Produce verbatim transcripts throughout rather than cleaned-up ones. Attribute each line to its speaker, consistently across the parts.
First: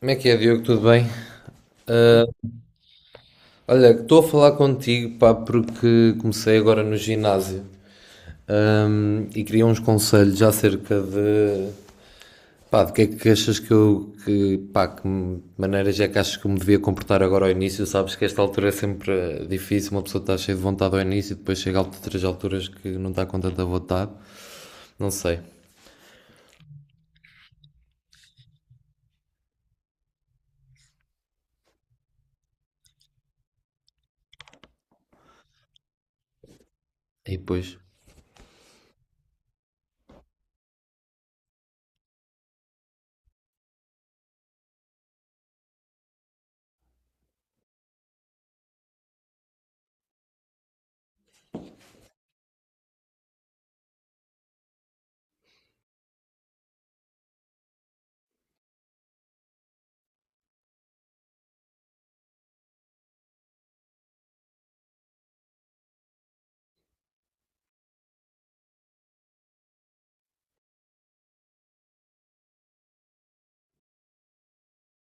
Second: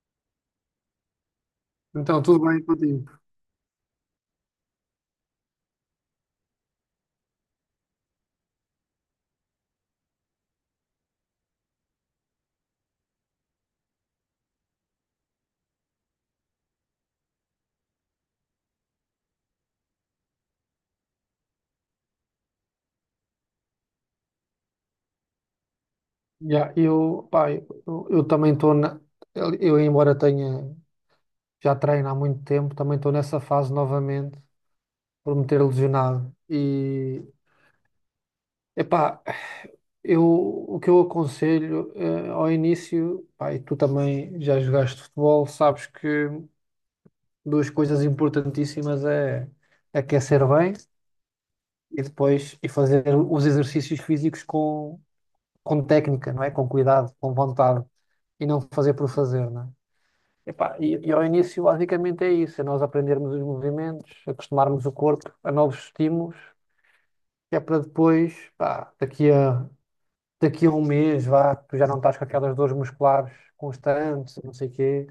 Speaker 1: Como é que é, Diogo? Tudo bem?
Speaker 2: Então, tudo bem contigo?
Speaker 1: Olha, estou a falar contigo, pá, porque comecei agora no ginásio, hum, e queria uns conselhos acerca de, pá, de que é que achas que eu, que, pá, que maneiras é que achas que eu me devia comportar agora ao início? Sabes que esta altura é sempre eh, difícil, uma pessoa está cheia de vontade ao início e depois chega a outras alturas que não está com tanta vontade, não sei.
Speaker 2: Yeah, eu, pá, eu, eu também estou na. Eu, eu, embora tenha já treino há muito tempo, também estou nessa fase novamente por me ter lesionado. E,
Speaker 1: E depois...
Speaker 2: epá, eu, o que eu aconselho eh, ao início, pá, e tu também já jogaste futebol, sabes que duas coisas importantíssimas é aquecer bem e depois e fazer os exercícios físicos com, com técnica, não é? Com cuidado, com vontade e não fazer por fazer, não é? Epá, e, e ao início, basicamente, é isso: é nós aprendermos os movimentos, acostumarmos o corpo a novos estímulos, que é para depois, pá, daqui a, daqui a um mês, vá, tu já não estás com aquelas dores musculares constantes, não sei o quê,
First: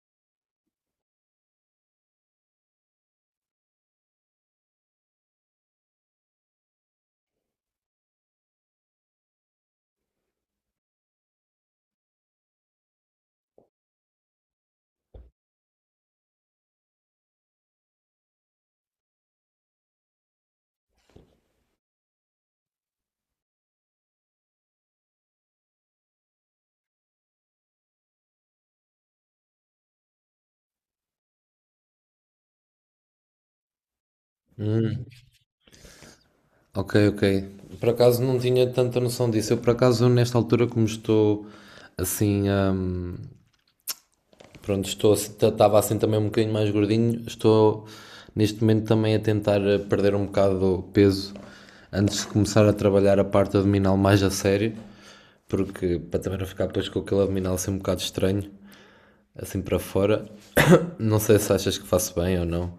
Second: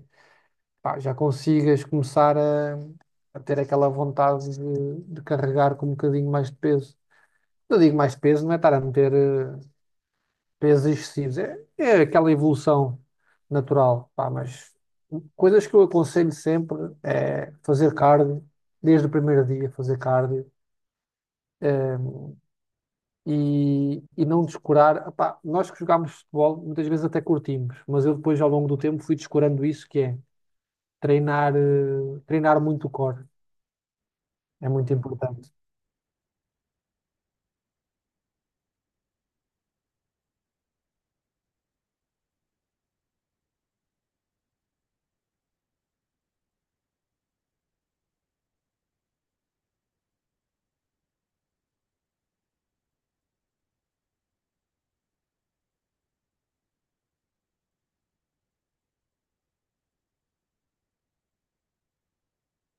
Speaker 2: pá, já consigas começar a, a ter aquela vontade de, de carregar com um bocadinho mais de peso. Eu digo mais de peso, não é estar a meter eh, pesos excessivos. É, é aquela evolução natural, pá, mas coisas que eu aconselho sempre é fazer cardio, desde o primeiro dia fazer cardio, eh, e, e não descurar. Pá, nós que jogámos futebol, muitas vezes até curtimos, mas eu depois ao longo do tempo fui descurando isso, que é treinar, eh, treinar muito o core. É muito importante.
Speaker 1: Ok, ok. Por acaso não tinha tanta noção disso. Eu, por acaso, nesta altura, como estou assim, hum, pronto, estou, estava assim também um bocadinho mais gordinho. Estou neste momento também a tentar eh, perder um bocado de peso antes de começar a trabalhar a parte abdominal mais a sério, porque para também não ficar depois com aquele abdominal assim um bocado estranho, assim para fora. Não sei se achas que faço bem ou não.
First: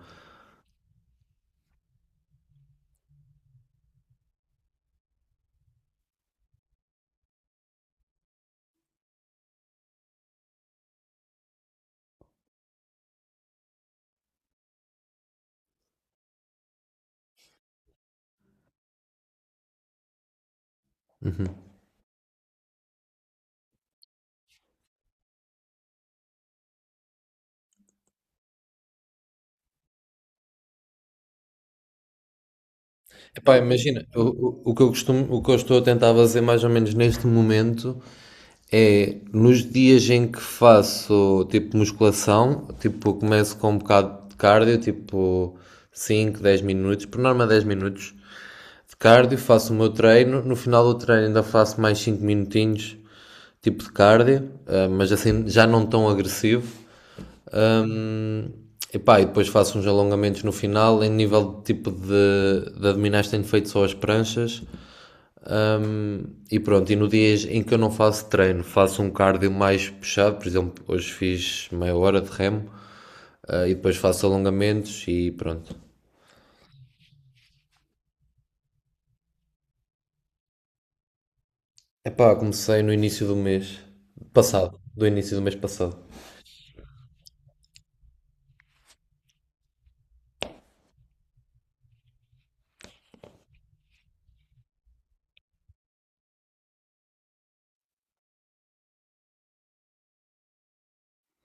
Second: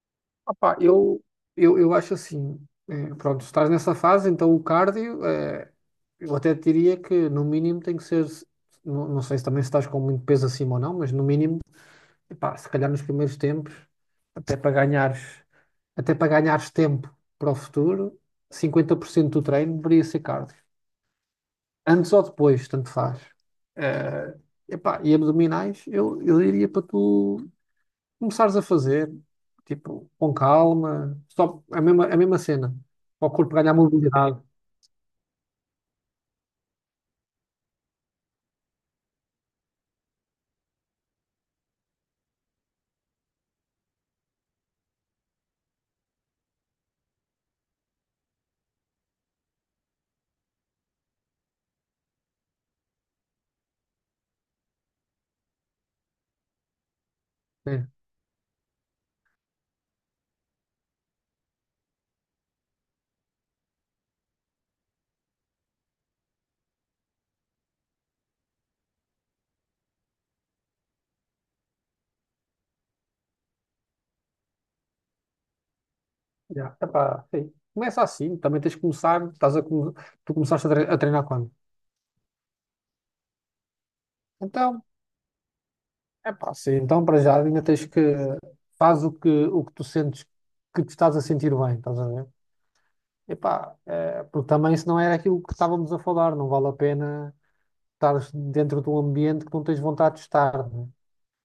Speaker 2: Opa, eu, eu, eu acho assim, eh, pronto, estás nessa fase, então o cardio, eh, eu até diria que no mínimo tem que ser, não, não sei se também se estás com muito peso acima ou não, mas no mínimo, epá, se calhar nos primeiros tempos, até para ganhares, até para ganhares tempo para o futuro, cinquenta por cento do treino deveria ser cardio. Antes ou depois, tanto faz. Eh, epá, e abdominais, eu, eu diria para tu começares a fazer, tipo, com calma, só a mesma, a mesma cena, para o corpo
Speaker 1: Epá,
Speaker 2: ganhar
Speaker 1: imagina, o,
Speaker 2: mobilidade,
Speaker 1: o o que eu costumo, o que eu estou a tentar fazer mais ou menos neste momento é nos dias em que faço tipo musculação, tipo começo com um bocado de cardio, tipo cinco dez minutos, por norma dez minutos de cardio, faço o meu treino, no final do treino ainda faço mais cinco minutinhos tipo de cardio, eh, mas assim já não tão agressivo.
Speaker 2: né?
Speaker 1: Epá, e depois faço uns alongamentos no final. Em nível de tipo de, de abdominais, tenho feito só as pranchas. E pronto, e no dias em que eu não faço treino, faço um cardio mais puxado, por exemplo, hoje fiz meia hora de remo, ah, e depois faço alongamentos e pronto.
Speaker 2: Já, epá, sim. Começa assim, também tens de começar, estás a, come- tu começaste a tre- a treinar quando?
Speaker 1: Epá, comecei no início do mês passado,
Speaker 2: Então,
Speaker 1: do início do mês passado.
Speaker 2: epá, sim, então para já ainda tens que, faz o que, o que tu sentes que te estás a sentir bem, estás a ver? Epá, eh, porque também isso não era aquilo que estávamos a falar, não vale a pena estar dentro de um ambiente que não tens vontade de estar, né?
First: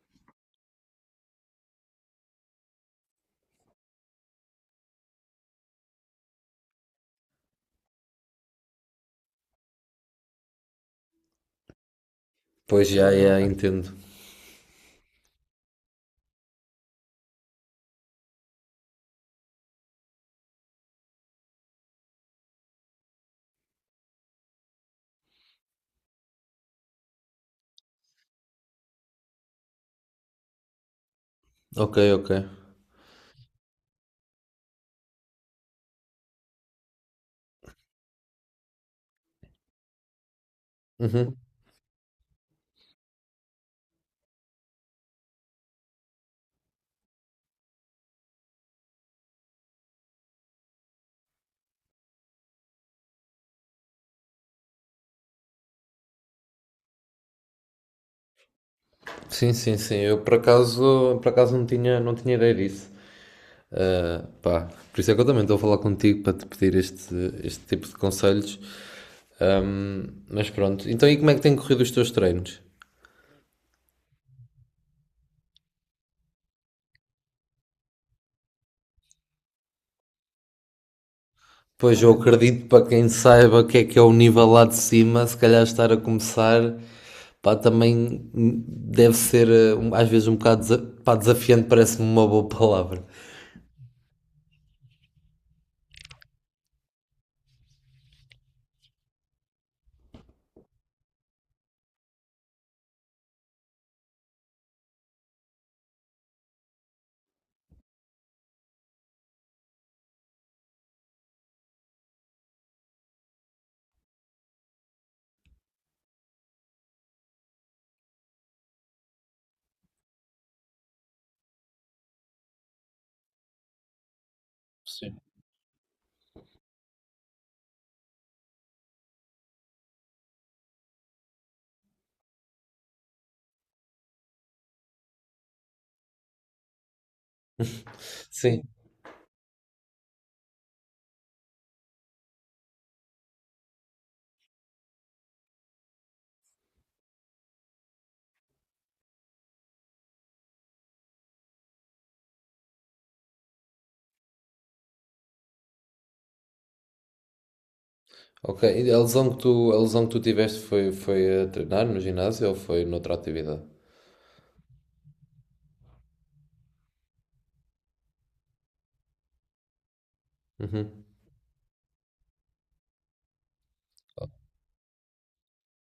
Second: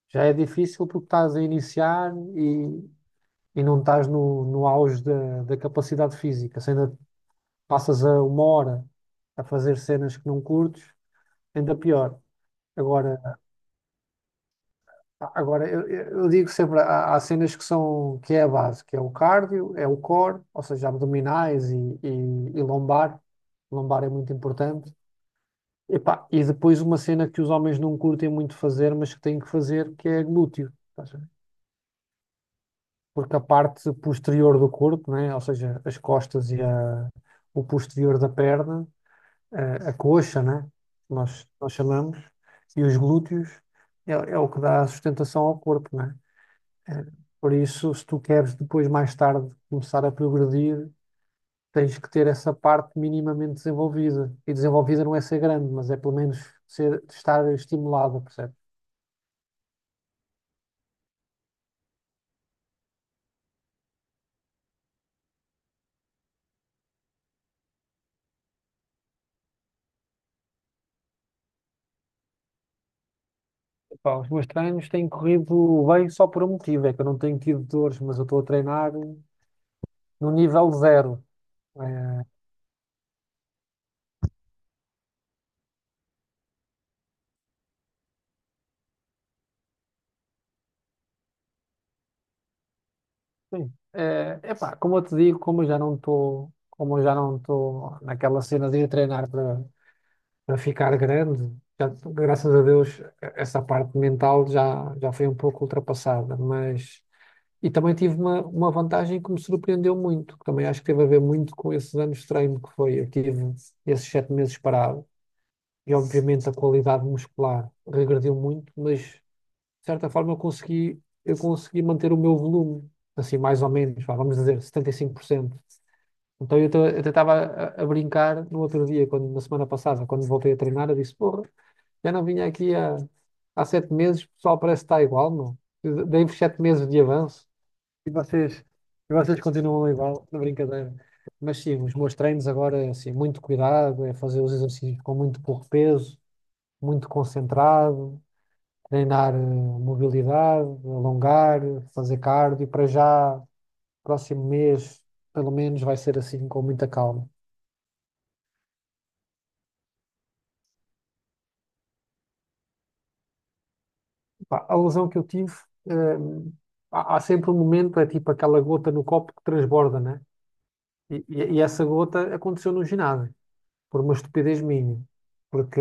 Speaker 2: Já é difícil porque estás a iniciar e e não estás no, no auge da, da capacidade física, se ainda passas a uma hora a fazer cenas que não curtes, ainda pior.
Speaker 1: Pois já,
Speaker 2: Agora,
Speaker 1: já, entendo.
Speaker 2: agora eu, eu digo sempre, há, há cenas que são, que é a base, que é o cardio, é o core, ou seja, abdominais e, e, e lombar. Lombar é muito importante. Epá, e depois uma cena que os homens não curtem muito fazer, mas que têm que fazer, que é glúteo.
Speaker 1: Ok, ok.
Speaker 2: Porque a parte posterior do corpo, né? Ou seja, as costas e a- o posterior da perna, a, a coxa, né?
Speaker 1: Uhum.
Speaker 2: Nós, nós chamamos, e os glúteos, é, é o que dá a sustentação ao corpo, né? É, por isso, se tu queres depois, mais tarde, começar a progredir, tens que ter essa parte minimamente desenvolvida. E desenvolvida não é ser grande, mas é pelo menos ser, estar estimulada, percebe?
Speaker 1: Sim, sim, sim. Eu por acaso, por acaso não tinha, não tinha ideia disso. Pá, por isso é que eu também estou a falar contigo para te pedir este, este tipo de conselhos. Mas pronto. Então, e como é que têm corrido os teus treinos?
Speaker 2: Pá, os meus treinos têm corrido bem só por um motivo, é que eu não tenho tido dores, mas eu estou a treinar no nível zero.
Speaker 1: Pois eu
Speaker 2: Eh,
Speaker 1: acredito para quem saiba o que é que é o nível lá de cima, se calhar estar a começar, pá, também deve ser eh, um- às vezes um bocado desa- pá, desafiante, parece-me uma boa palavra.
Speaker 2: sim. É epá, como eu te digo, como eu já não estou, como eu já não estou naquela cena de ir treinar para para ficar grande, já, graças a Deus eh, essa parte mental já, já foi um pouco ultrapassada, mas e também tive uma, uma vantagem que me surpreendeu muito, que também acho que teve a ver muito com esses anos de treino que foi, eu tive esses sete meses parado e obviamente a qualidade muscular regrediu muito, mas de certa forma, eu consegui, eu consegui manter o meu volume, assim, mais ou menos, vá, vamos dizer, setenta e cinco por cento. Então, eu até estava a, a brincar no outro dia, quando, na semana passada, quando voltei a treinar, eu disse, porra, já não vinha aqui há, há sete meses, o pessoal parece que está igual, meu. Eu Dei-vos sete meses de avanço e
Speaker 1: Sim.
Speaker 2: vocês, e vocês continuam igual, na brincadeira. Mas sim, os meus treinos agora, é assim, muito cuidado, é fazer os exercícios com muito pouco peso, muito concentrado, treinar eh, mobilidade, alongar, fazer cardio. Para já, próximo mês, pelo menos, vai ser assim, com muita calma.
Speaker 1: Ok. E a lesão que tu, a lesão que tu tiveste foi, foi a treinar no ginásio ou foi noutra atividade?
Speaker 2: Pá, a lesão que eu tive, eh, há, há sempre um momento, é tipo aquela gota no copo que transborda, né?
Speaker 1: Uhum.
Speaker 2: E, e- e essa gota aconteceu no ginásio, por uma estupidez minha. Porque,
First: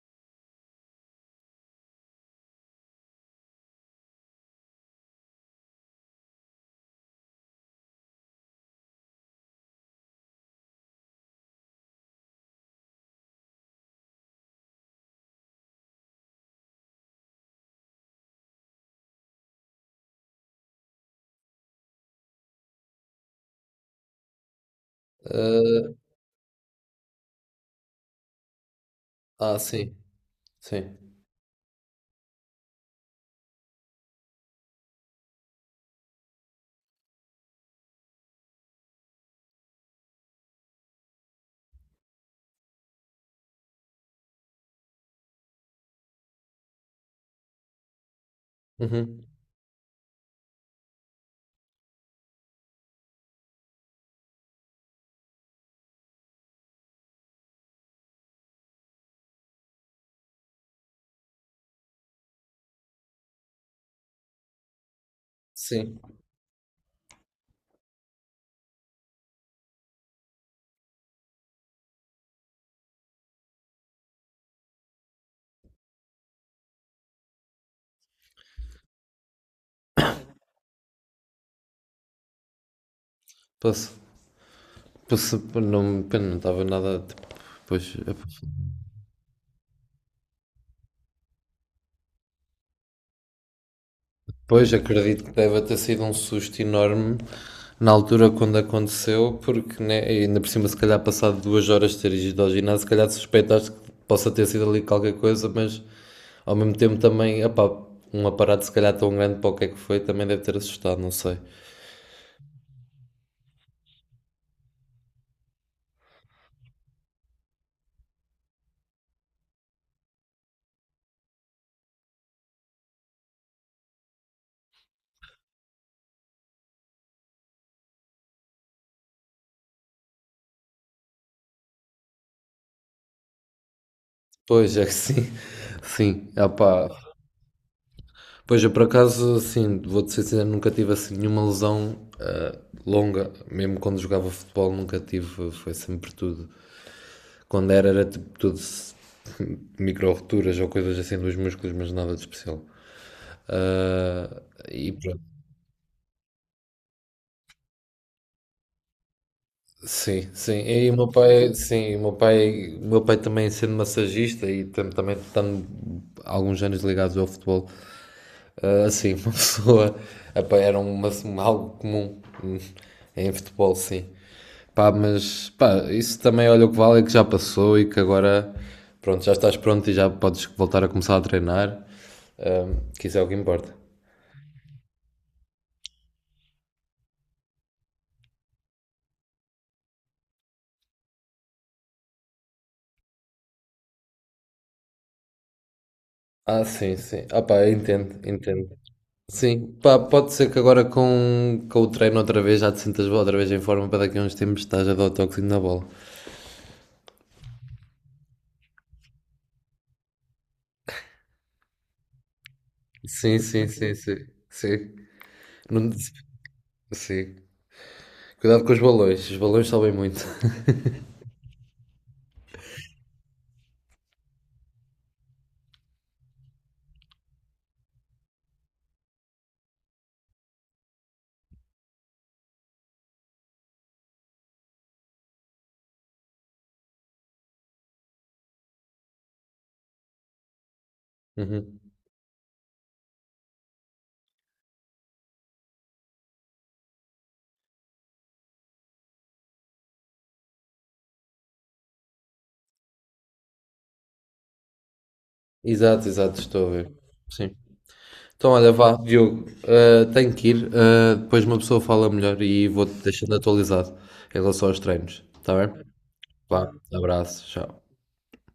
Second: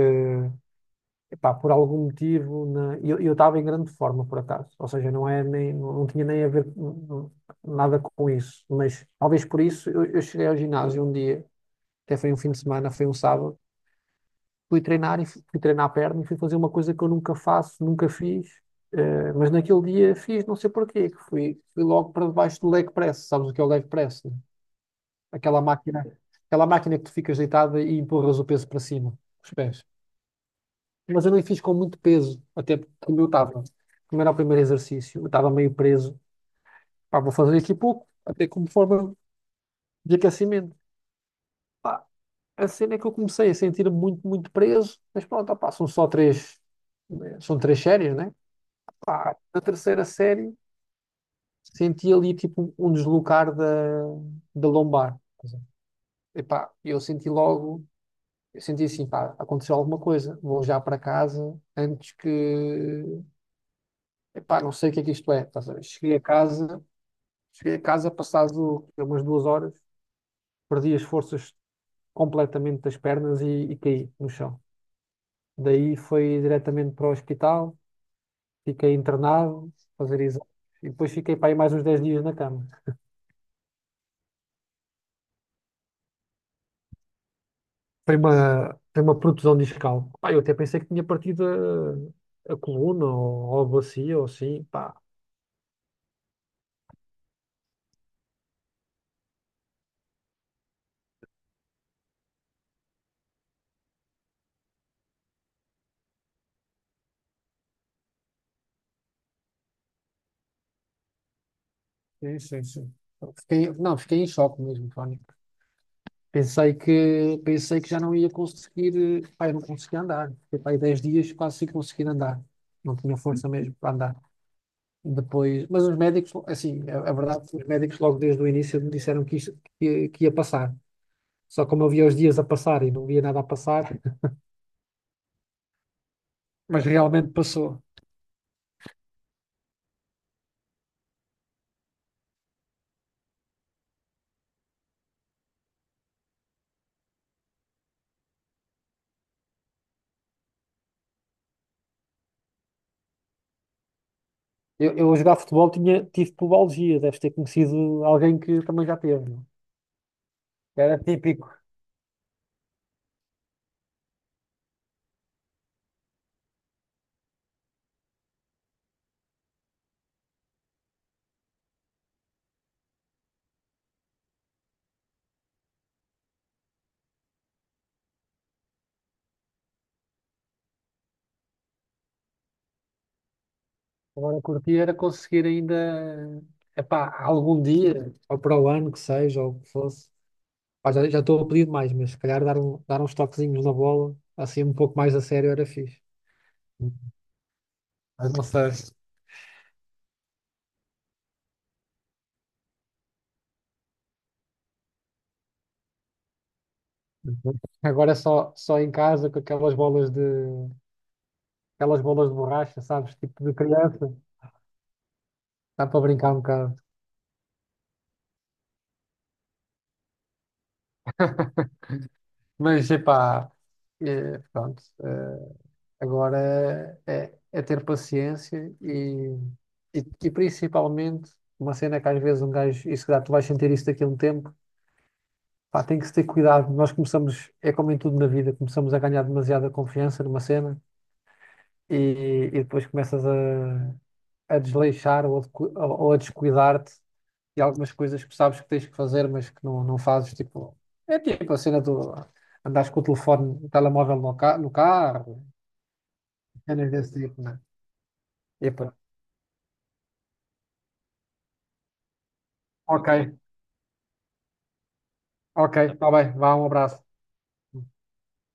Speaker 2: epá, por algum motivo, na- eu eu estava em grande forma, por acaso. Ou seja, não é nem, não não tinha nem a ver hum, hum, nada com isso. Mas talvez por isso eu, eu cheguei ao ginásio um dia até foi um fim de semana, foi um sábado, fui treinar e fui, fui treinar a perna e fui fazer uma coisa que eu nunca faço, nunca fiz, eh, mas naquele dia fiz, não sei porquê, que fui, fui logo para debaixo do leg press, sabes o que é o leg press? Né? Aquela máquina, aquela máquina que tu ficas deitada e empurras o peso para cima, os
Speaker 1: Ah,
Speaker 2: pés.
Speaker 1: sim. Sim.
Speaker 2: Mas eu não fiz com muito peso, até porque como eu estava, como era o primeiro exercício, eu estava meio preso, pá, vou fazer aqui pouco, até como forma de aquecimento. A cena é que eu comecei a sentir-me muito, muito preso, mas pronto, opá, são só três, eh, são três séries, né?
Speaker 1: Uhum.
Speaker 2: Pá, na terceira série senti ali tipo um deslocar da, da lombar. Epá, eu senti logo, eu senti assim, pá, aconteceu alguma coisa, vou já para casa antes que, epá, não sei o que é que isto é. Estás a ver?
Speaker 1: Sim.
Speaker 2: Cheguei a casa, cheguei a casa passado umas duas horas, perdi as forças completamente das pernas e, e caí no chão. Daí foi diretamente para o hospital. Fiquei internado, fazer exames, e depois fiquei para aí mais uns dez dias na cama.
Speaker 1: Posso, posso, não, pena, não estava nada, tipo, pois.
Speaker 2: Foi uma, foi uma protusão discal. Pá, eu até pensei que tinha partido a, a coluna ou, ou a bacia ou assim,
Speaker 1: Pois,
Speaker 2: pá.
Speaker 1: acredito que deve ter sido um susto enorme na altura quando aconteceu, porque né, e ainda por cima, se calhar, passado duas horas de ter ido ao ginásio, se calhar suspeitaste que possa ter sido ali qualquer coisa, mas ao mesmo tempo também, epá, um aparato se calhar tão grande para o que é que foi também deve ter assustado, não sei.
Speaker 2: Sim, sim, sim. Fiquei, não, fiquei em choque mesmo, Fónico. Pensei que, pensei que já não ia conseguir, eh, pá, eu não conseguia andar. Fiquei para aí dez dias quase sem conseguir andar. Não tinha força mesmo para andar. Depois, mas os médicos, assim, a, a verdade, os médicos logo desde o início me disseram que, isto, que, que ia passar. Só como eu via os dias a passar e não via nada a passar,
Speaker 1: Pois, é que sim, sim,
Speaker 2: mas
Speaker 1: epá.
Speaker 2: realmente passou.
Speaker 1: Pois, eu por acaso, assim, vou-te ser sincero, nunca tive assim nenhuma lesão ah, longa, mesmo quando jogava futebol, nunca tive, foi sempre tudo. Quando era, era tipo tudo micro-roturas ou coisas assim dos músculos, mas nada de especial. Ah, e
Speaker 2: Eu, eu a
Speaker 1: pronto.
Speaker 2: jogar futebol tinha, tive pubalgia, deves ter conhecido alguém que também já teve. Não?
Speaker 1: Sim, sim. E o
Speaker 2: Era
Speaker 1: meu
Speaker 2: típico.
Speaker 1: pai, sim, o meu pai, o meu pai também sendo massagista e tam- também estando alguns anos ligados ao futebol, ah, assim, uma pessoa. Epá, era uma, uma- algo comum hum, em futebol, sim. Pá, mas pá, isso também olha o que vale é que já passou e que agora pronto, já estás pronto e já podes voltar a começar a treinar. Ahm, que isso é o que importa.
Speaker 2: Agora curtir era conseguir ainda, epá, algum dia, ou para o ano que seja, ou o que fosse. Pá, já, já estou a pedir mais, mas se calhar dar, um, dar uns toquezinhos na bola, assim um pouco mais a sério era fixe.
Speaker 1: Ah, sim, sim. Ah, pá, eu entendo,
Speaker 2: Mas não
Speaker 1: entendo.
Speaker 2: sei.
Speaker 1: Sim, pá, pode ser que agora com, com o treino outra vez já te sintas outra vez em forma para daqui a uns tempos estás a dar o toquezinho na bola.
Speaker 2: Agora é só, só em casa com aquelas bolas de aquelas bolas de borracha, sabes?
Speaker 1: Sim,
Speaker 2: Tipo de
Speaker 1: sim, sim,
Speaker 2: criança.
Speaker 1: sim. Sim.
Speaker 2: Dá
Speaker 1: Não-
Speaker 2: para brincar um bocado.
Speaker 1: sim. Cuidado com os balões, os balões sobem muito.
Speaker 2: Mas, epá, é, pronto. Eh, agora é, é ter paciência e, e, e principalmente uma cena que às vezes um gajo, isso dá, tu vais sentir isso daqui a um tempo, pá, tem que se ter cuidado. Nós começamos, é como em tudo na vida, começamos a ganhar demasiada confiança numa cena
Speaker 1: Uhum.
Speaker 2: e, e depois começas a, a desleixar ou a, decu- ou a descuidar-te e algumas coisas que sabes que tens que fazer, mas que não, não fazes, tipo, é tipo a cena do andares com o telefone, o telemóvel no, ca no carro,
Speaker 1: Exato, exato, estou a
Speaker 2: cenas
Speaker 1: ver.
Speaker 2: desse tipo,
Speaker 1: Sim.
Speaker 2: né?
Speaker 1: Então,
Speaker 2: E,
Speaker 1: olha,
Speaker 2: pá,
Speaker 1: vá, Diogo, ah, tenho que ir. Ah, depois uma pessoa fala melhor e vou-te
Speaker 2: ok,
Speaker 1: deixando atualizado em relação aos treinos. Está
Speaker 2: ok,
Speaker 1: bem?
Speaker 2: está bem, vá, um
Speaker 1: Vá,
Speaker 2: abraço.
Speaker 1: abraço, tchau.